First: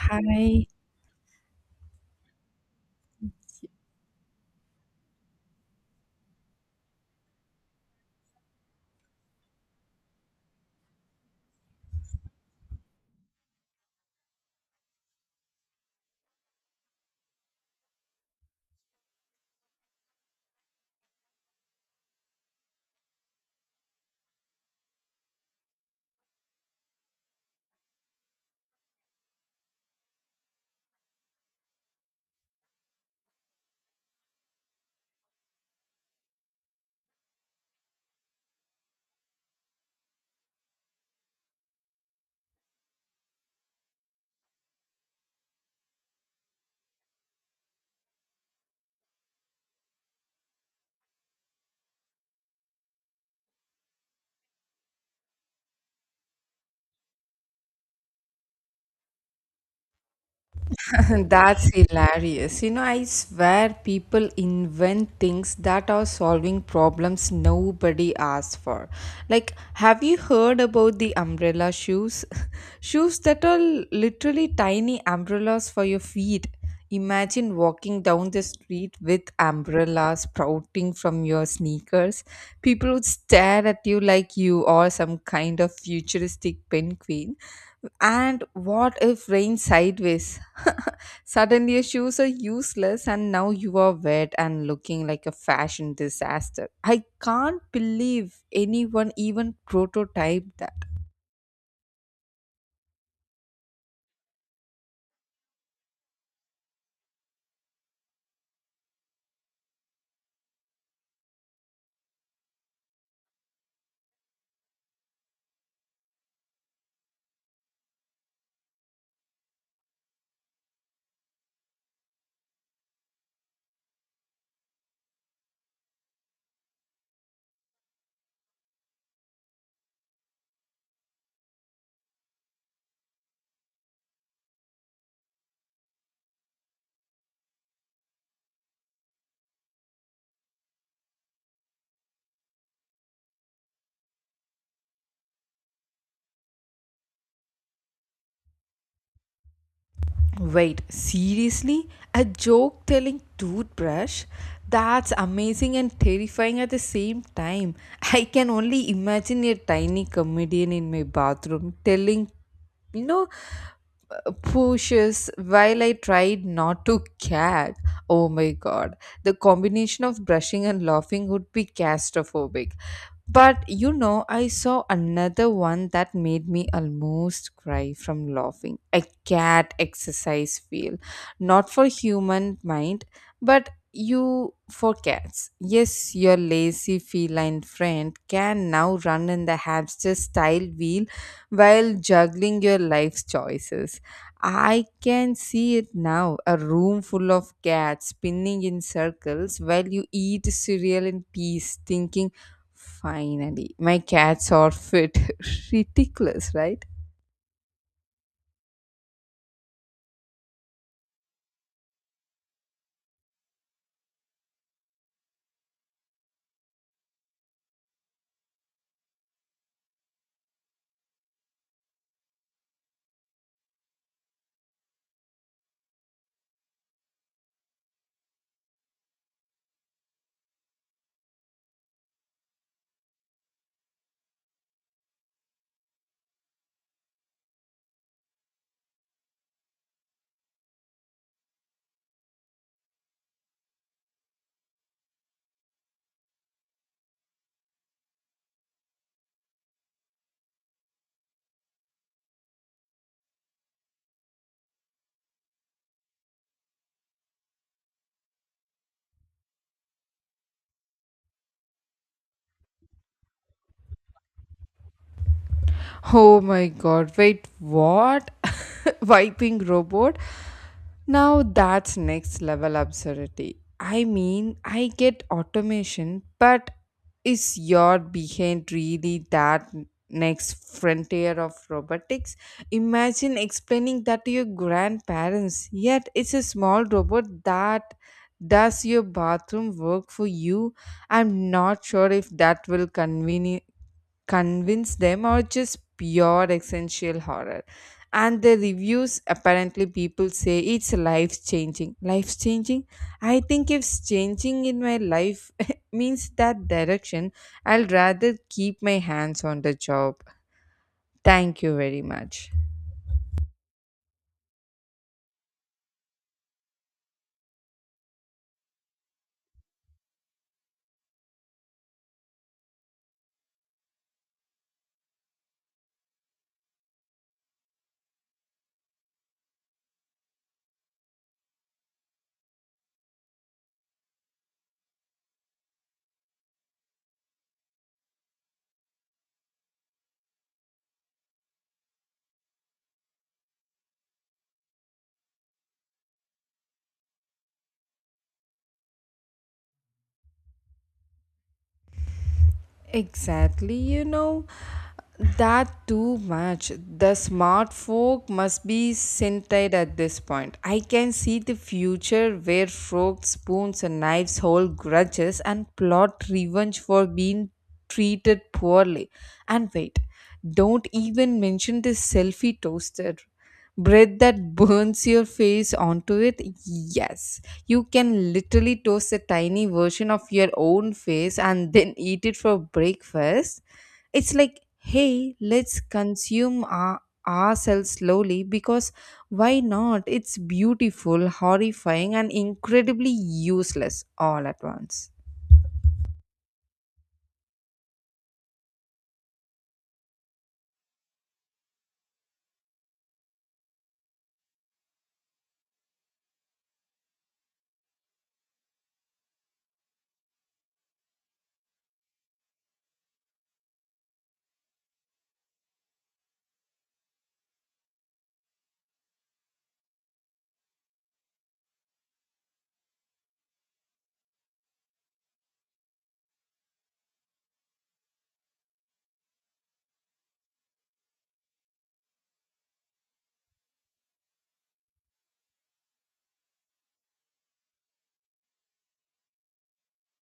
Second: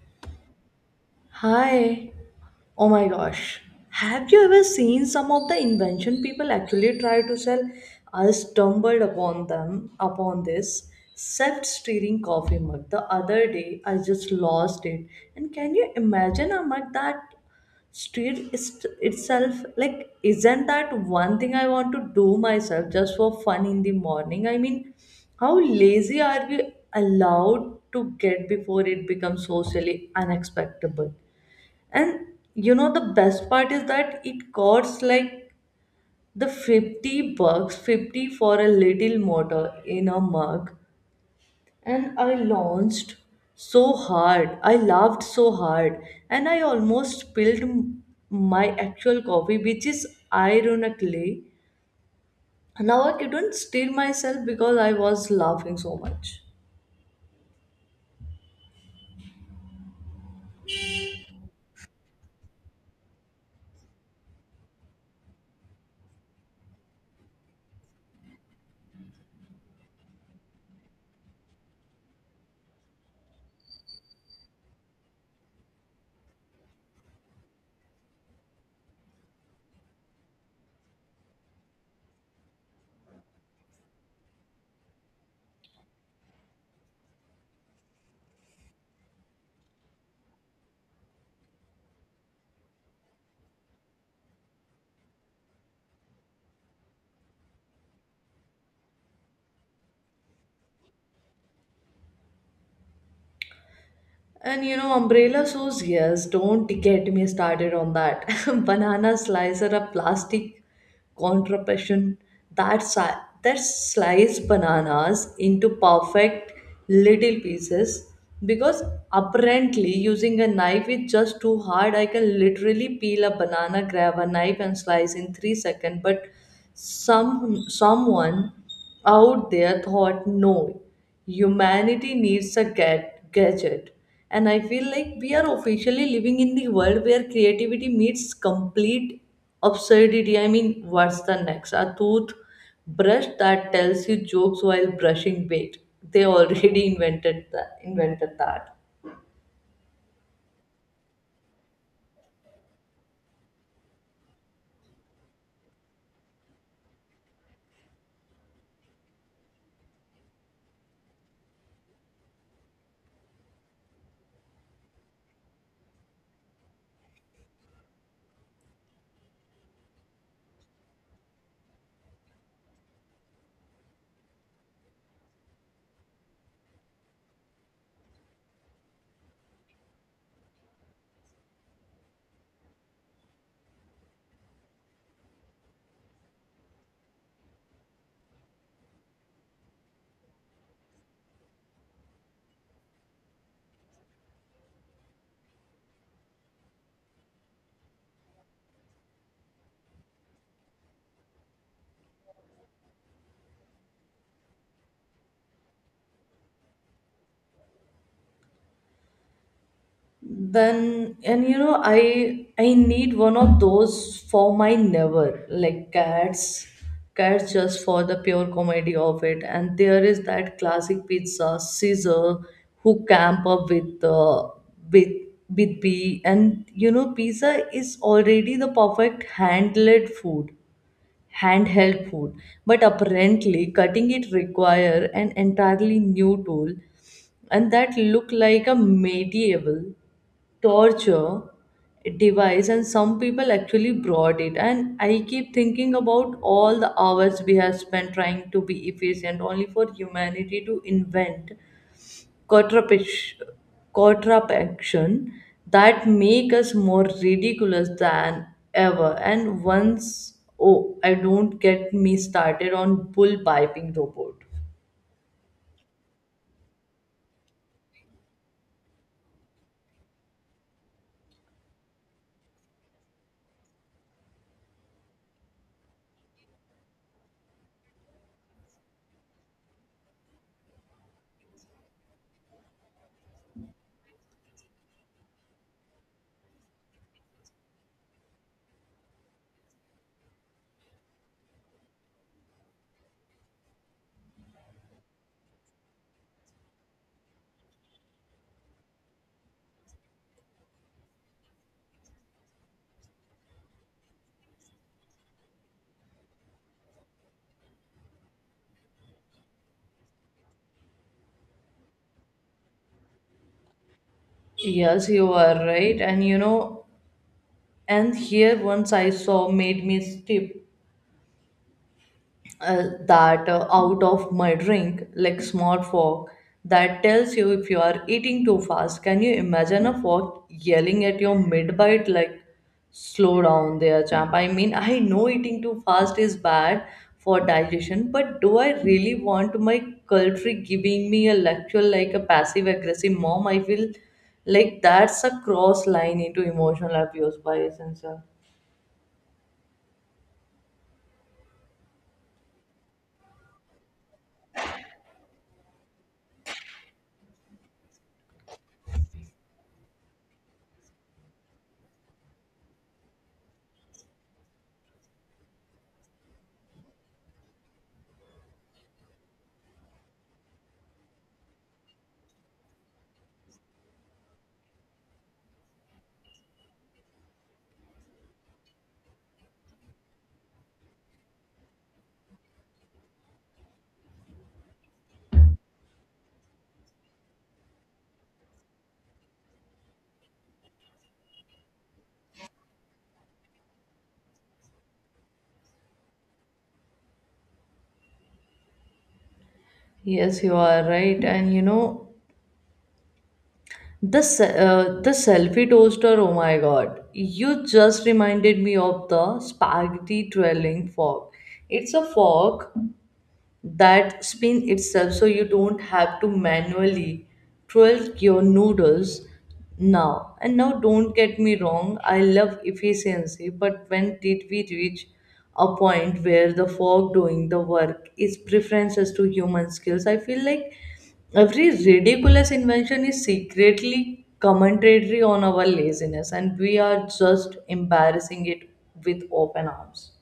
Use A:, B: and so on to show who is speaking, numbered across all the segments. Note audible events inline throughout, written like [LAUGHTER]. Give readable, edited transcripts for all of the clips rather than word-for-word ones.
A: Hi,
B: Hi. Oh my gosh. Have you ever seen some of the invention people actually try to sell? I stumbled upon this self-steering coffee mug the other day. I just lost it. And can you imagine a mug that steered is itself? Like, isn't that one thing I want to do myself just for fun in the morning? I mean, how lazy are we allowed to get before it becomes socially unacceptable? And you know the best part is that it costs like the 50 bucks, 50 for a little motor in a mug. And I launched so hard. I laughed so hard. And I almost my actual coffee, which is ironically. Now I couldn't steal myself because I was laughing so much.
A: [LAUGHS] that's hilarious. You know, I swear people invent things that are solving problems nobody asked for. Like, have you heard about the umbrella shoes? [LAUGHS] Shoes that are literally tiny umbrellas for your feet. Imagine walking down the street with umbrellas sprouting from your sneakers. People would stare at you like you are some kind of futuristic penguin. And what if rain sideways? [LAUGHS] Suddenly your shoes are useless and now you are wet and looking like a fashion disaster. I can't believe anyone even prototyped that.
B: And you know, umbrella sauce, yes, don't get me started on that. [LAUGHS] Banana slicer, a plastic contraption that slice bananas into perfect little pieces because apparently using a knife is just too hard. I can literally peel a banana, grab a knife, and slice in 3 seconds, but some someone out there thought no humanity needs a gadget, and I feel like we are officially living in the world where creativity meets complete absurdity. I mean, what's the next, a toothbrush that tells you jokes while brushing bait? They already [LAUGHS] invented that.
A: Wait, seriously? A joke telling toothbrush? That's amazing and terrifying at the same time. I can only imagine a tiny comedian in my bathroom telling, you know, pushes while I tried not to gag. Oh my god. The combination of brushing and laughing would be claustrophobic. But you know, I saw another one that made me almost cry from laughing. A cat exercise feel. Not for human mind, but you for cats. Yes, your lazy feline friend can now run in the hamster style wheel while juggling your life's choices. I can see it now, a room full of cats spinning in circles while you eat cereal in peace, thinking, finally, my cats are fit. [LAUGHS] Ridiculous, right?
B: Then and you know, I need one of those for my never like cats, cats just for the pure comedy of it. And there is that classic pizza caesar who camp up with with with b. And you know, pizza is already the perfect handled food handheld food, but apparently cutting it require an entirely new tool, and that look like a medieval torture device. And some people actually brought it. And I keep thinking about all the hours we have spent trying to be efficient only for humanity to invent quadrupish- quadruplexion that make us more ridiculous than ever. And once, oh, I don't, get me started on bull piping robot.
A: Oh my god, wait, what? [LAUGHS] Wiping robot? Now that's next level absurdity. I mean, I get automation, but is your behind really that next frontier of robotics? Imagine explaining that to your grandparents, yet it's a small robot that does your bathroom work for you. I'm not sure if that will convince them or just pure essential horror. And the reviews, apparently people say it's life changing, life changing. I think if changing in my life [LAUGHS] means that direction, I'll rather keep my hands on the job, thank you very much.
B: Yes, you are right. And you know, and here once I saw made me stiff that out of my drink, like smart fork that tells you if you are eating too fast. Can you imagine a fork yelling at your mid bite like slow down there champ? I mean, I know eating too fast is bad for digestion, but do I really want my culture giving me a lecture like a passive aggressive mom? I feel like that's a cross line into emotional abuse by essence.
A: Exactly, you know. That too much. The smart folk must be scented at this point. I can see the future where forks, spoons, and knives hold grudges and plot revenge for being treated poorly. And wait, don't even mention the selfie toaster. Bread that burns your face onto it? Yes. You can literally toast a tiny version of your own face and then eat it for breakfast. It's like, hey, let's consume ourselves slowly because why not? It's beautiful, horrifying, and incredibly useless all at once.
B: Yes, you are right. And you know, the selfie toaster, oh my god. You just reminded me of the spaghetti twirling fork. It's a fork that spin itself so you don't have to manually twerk your noodles now. And now, don't get me wrong, I love efficiency, but when did we reach a point where the fork doing the work is preferences to human skills? I feel like every ridiculous invention is secretly commentary on our laziness, and we are just embarrassing it with open arms.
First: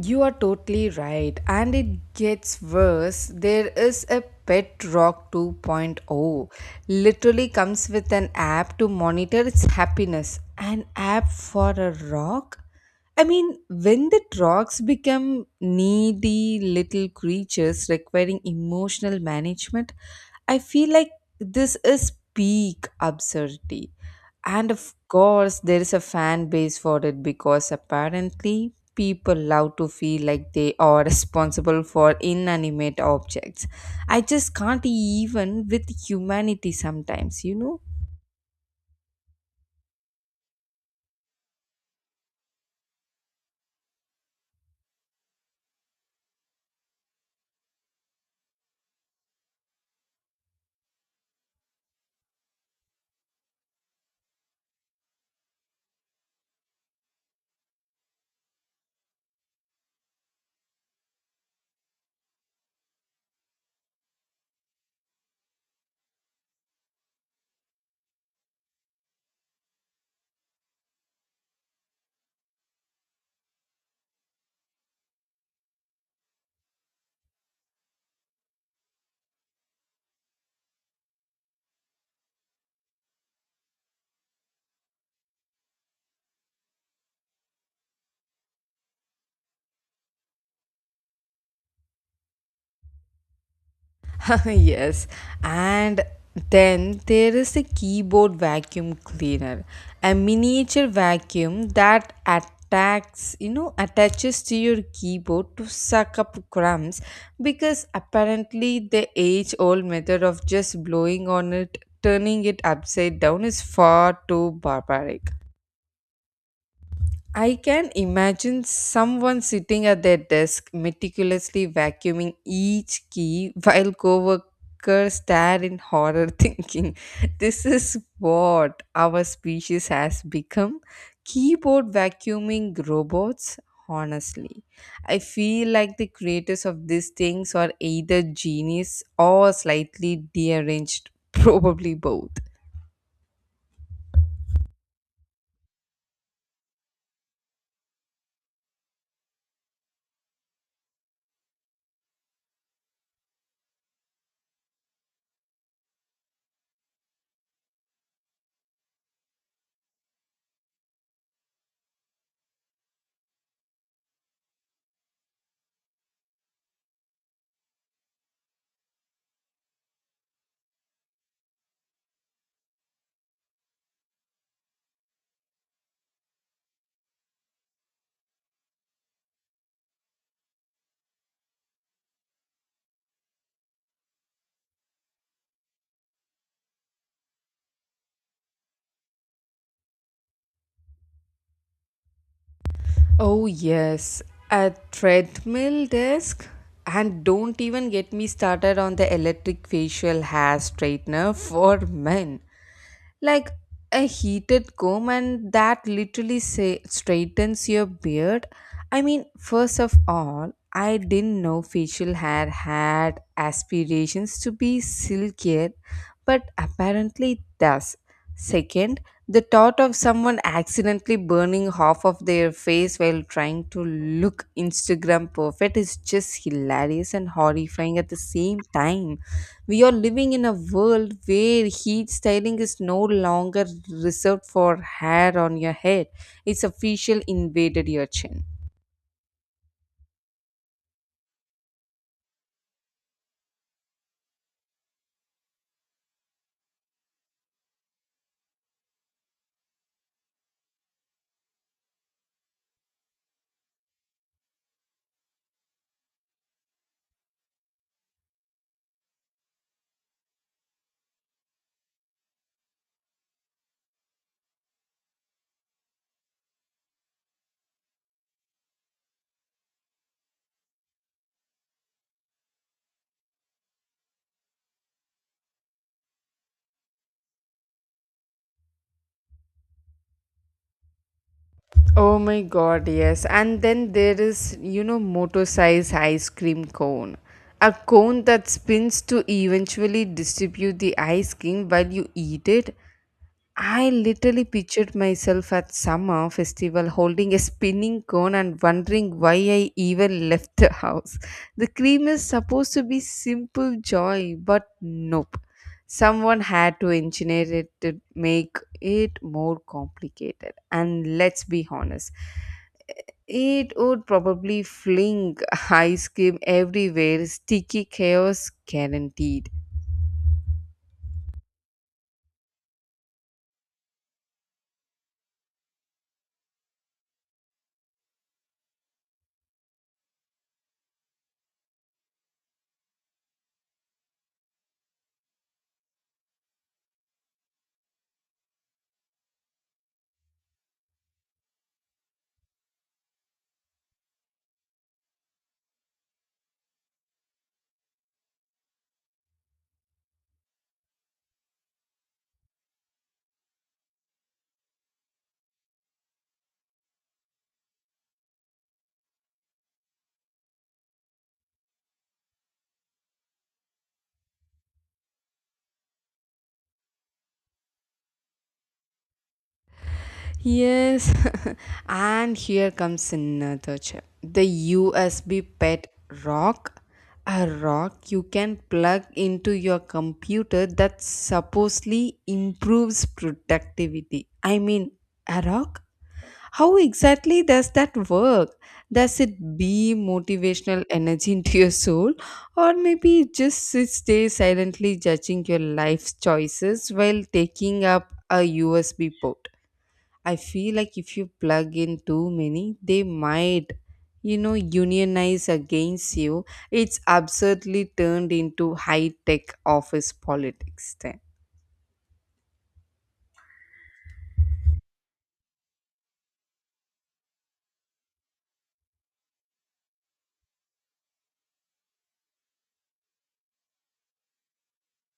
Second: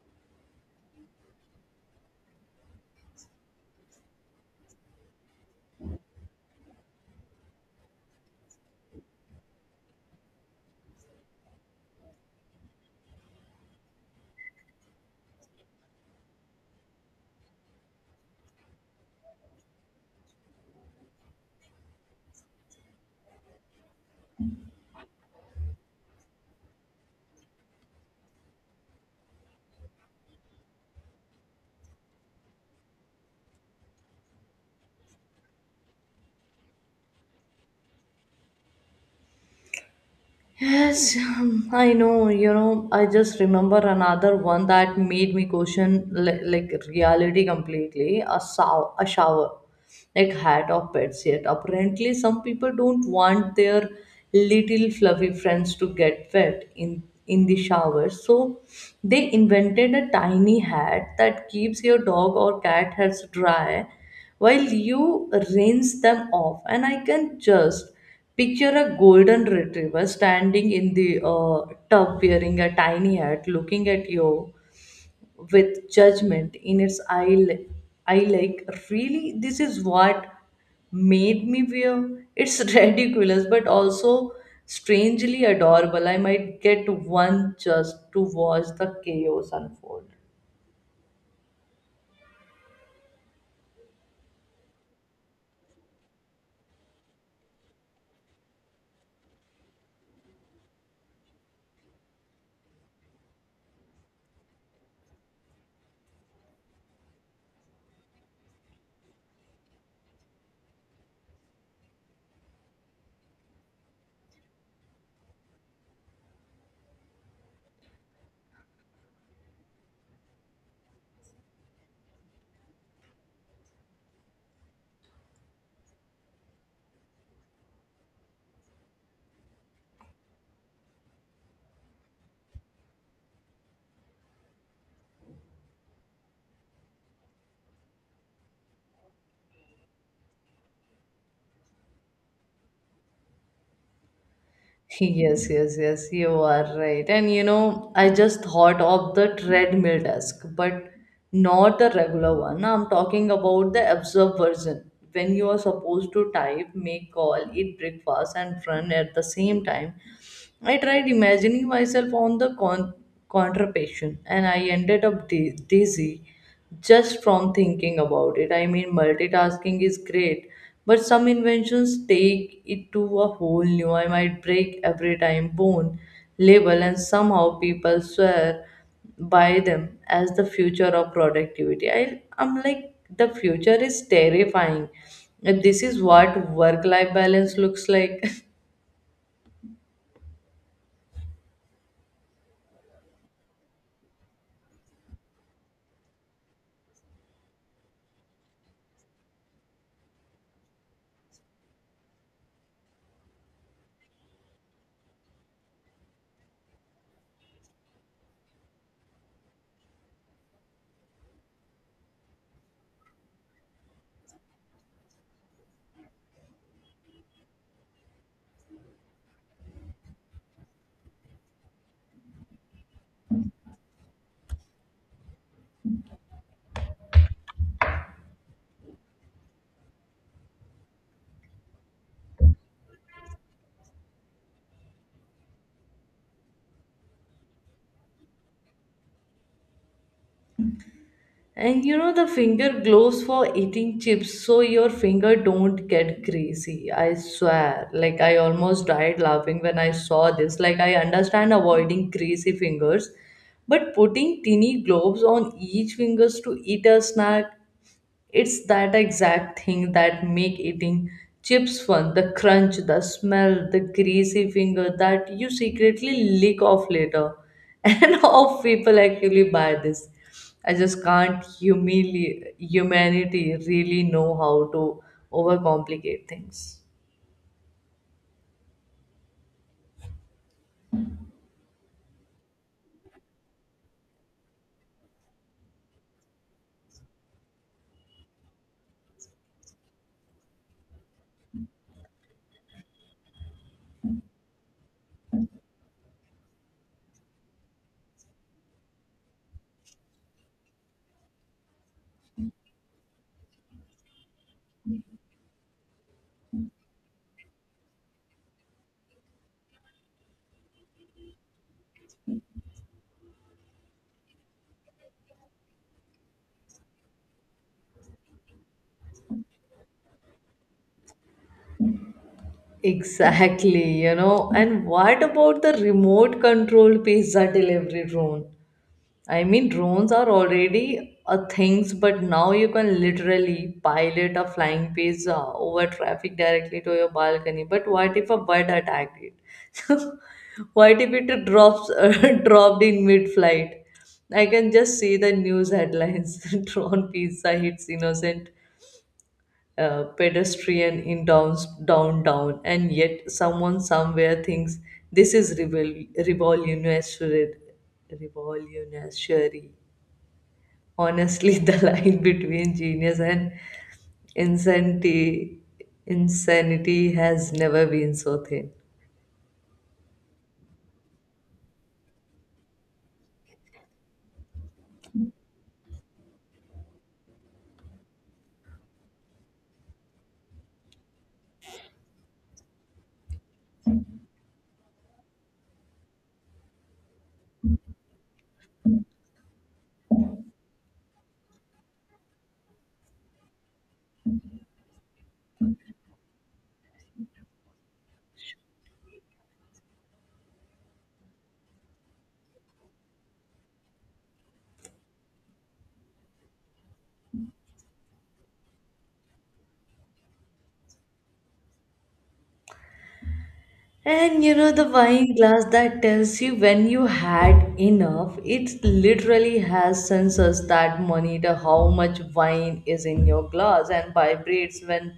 A: You are totally right, and it gets worse. There is a Pet Rock 2.0, literally comes with an app to monitor its happiness. An app for a rock? I mean, when the rocks become needy little creatures requiring emotional management, I feel like this is peak absurdity. And of course, there is a fan base for it because apparently people love to feel like they are [LAUGHS] responsible for inanimate objects. I just can't even with humanity sometimes, you know?
B: Yes, I know. You know, I just remember another one that made me question like reality completely. A sow a shower, like hat of pets. Yet apparently, some people don't want their little fluffy friends to get wet in the shower. So they invented a tiny hat that keeps your dog or cat heads dry while you rinse them off. And I can just picture a golden retriever standing in the tub wearing a tiny hat, looking at you with judgment in its eye. Li- I Like, really, this is what made me wear. It's [LAUGHS] ridiculous, but also strangely adorable. I might get one just to watch the chaos unfold.
A: [LAUGHS] Yes, and then there is a keyboard vacuum cleaner, a miniature vacuum that attacks, you know, attaches to your keyboard to suck up crumbs because apparently the age old method of just blowing on it, turning it upside down is far too barbaric. I can imagine someone sitting at their desk meticulously vacuuming each key while coworkers stare in horror, [LAUGHS] thinking this is what our species has become. Keyboard vacuuming robots. Honestly, I feel like the creators of these things are either genius or slightly deranged, [LAUGHS] probably both.
B: Yes, yes, yes, you are right. And you know, I just thought of the treadmill desk, but not the regular one. I'm talking about the absurd version. When you are supposed to type, make call, eat breakfast, and run at the same time. I tried imagining myself on the contraption and I ended up dizzy just from thinking about it. I mean, multitasking is great, but some inventions take it to a whole new. I might break every time bone label, and somehow people swear by them as the future of productivity. I'm like, the future is terrifying if this is what work life balance looks like. [LAUGHS]
A: Oh, yes, a treadmill desk. And don't even get me started on the electric facial hair straightener [LAUGHS] for men. Like a heated comb, and that literally say, straightens your beard. I mean, first of all, I didn't know facial hair had aspirations to be silkier, but apparently it does. Second, the thought of someone accidentally burning half of their face while trying to look Instagram perfect is just hilarious and horrifying at the same time. We are living in a world where heat styling is no longer reserved for hair on your head, it's official invaded your chin.
B: And you know the finger gloves for eating chips so your finger don't get greasy. I swear. Like I almost died laughing when I saw this. Like I understand avoiding greasy fingers, but putting teeny gloves on each fingers to eat a snack, it's that exact thing that make eating chips fun. The crunch, the smell, the greasy finger that you secretly lick off later. [LAUGHS] And how people actually buy this. I just can't, humanity really know how to overcomplicate things.
A: Oh my god, yes. And then there is, you know, motor size ice cream cone. A cone that spins to eventually distribute the ice cream while you eat it. I literally pictured myself at summer festival holding a spinning cone and wondering why I even left the house. The cream is supposed to be simple joy, but nope. Someone had to engineer it to make it more complicated. And let's be honest, it would probably fling [LAUGHS] ice cream everywhere, sticky chaos guaranteed.
B: Exactly, you know. And what about the remote control pizza delivery drone? I mean, drones are already a things, but now you can literally pilot a flying pizza over traffic directly to your balcony. But what if a bird attacked it? [LAUGHS] What if it drops [LAUGHS] dropped in mid-flight? I can just see the news headlines: [LAUGHS] drone pizza hits innocent pedestrian in downtown, and yet someone somewhere thinks this is revolutionary. Honestly, [LAUGHS] the line between genius and insanity insanity has never been so thin.
A: Yes, [LAUGHS] and here comes another chip, the USB pet rock. A rock you can plug into your computer that supposedly improves productivity. I mean, a rock? How exactly does that work? Does it be motivational energy into your soul? Or maybe it just sits there silently judging your life's choices while taking up a USB port? I feel like if you plug in too many, they might, you know, unionize against you. It's absurdly turned into high tech office politics then.
B: And you know the wine glass that tells you when you had enough, it literally has sensors that monitor how much wine is in your glass and vibrates when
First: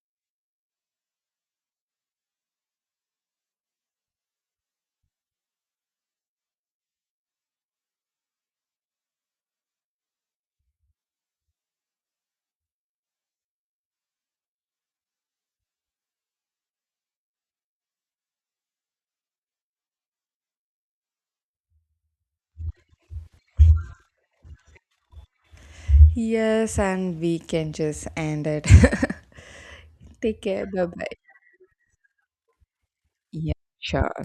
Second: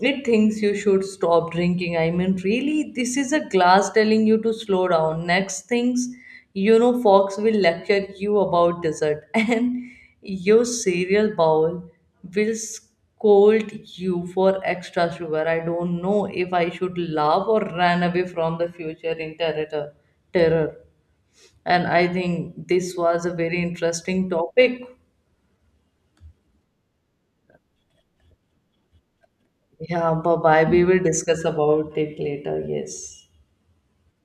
B: it thinks you should stop drinking. I mean, really, this is a glass telling you to slow down. Next things, you know, Fox will lecture you about dessert. [LAUGHS] And your cereal bowl will scold you for extra sugar. I don't know if I should laugh or run away from the future in terror. And I think this was a very interesting topic.
A: Yes, and we can just end it.
B: Yeah,
A: [LAUGHS]
B: bye
A: Take
B: bye.
A: care.
B: We
A: Bye
B: will
A: bye.
B: discuss about it later. Yes.
A: Yeah, sure.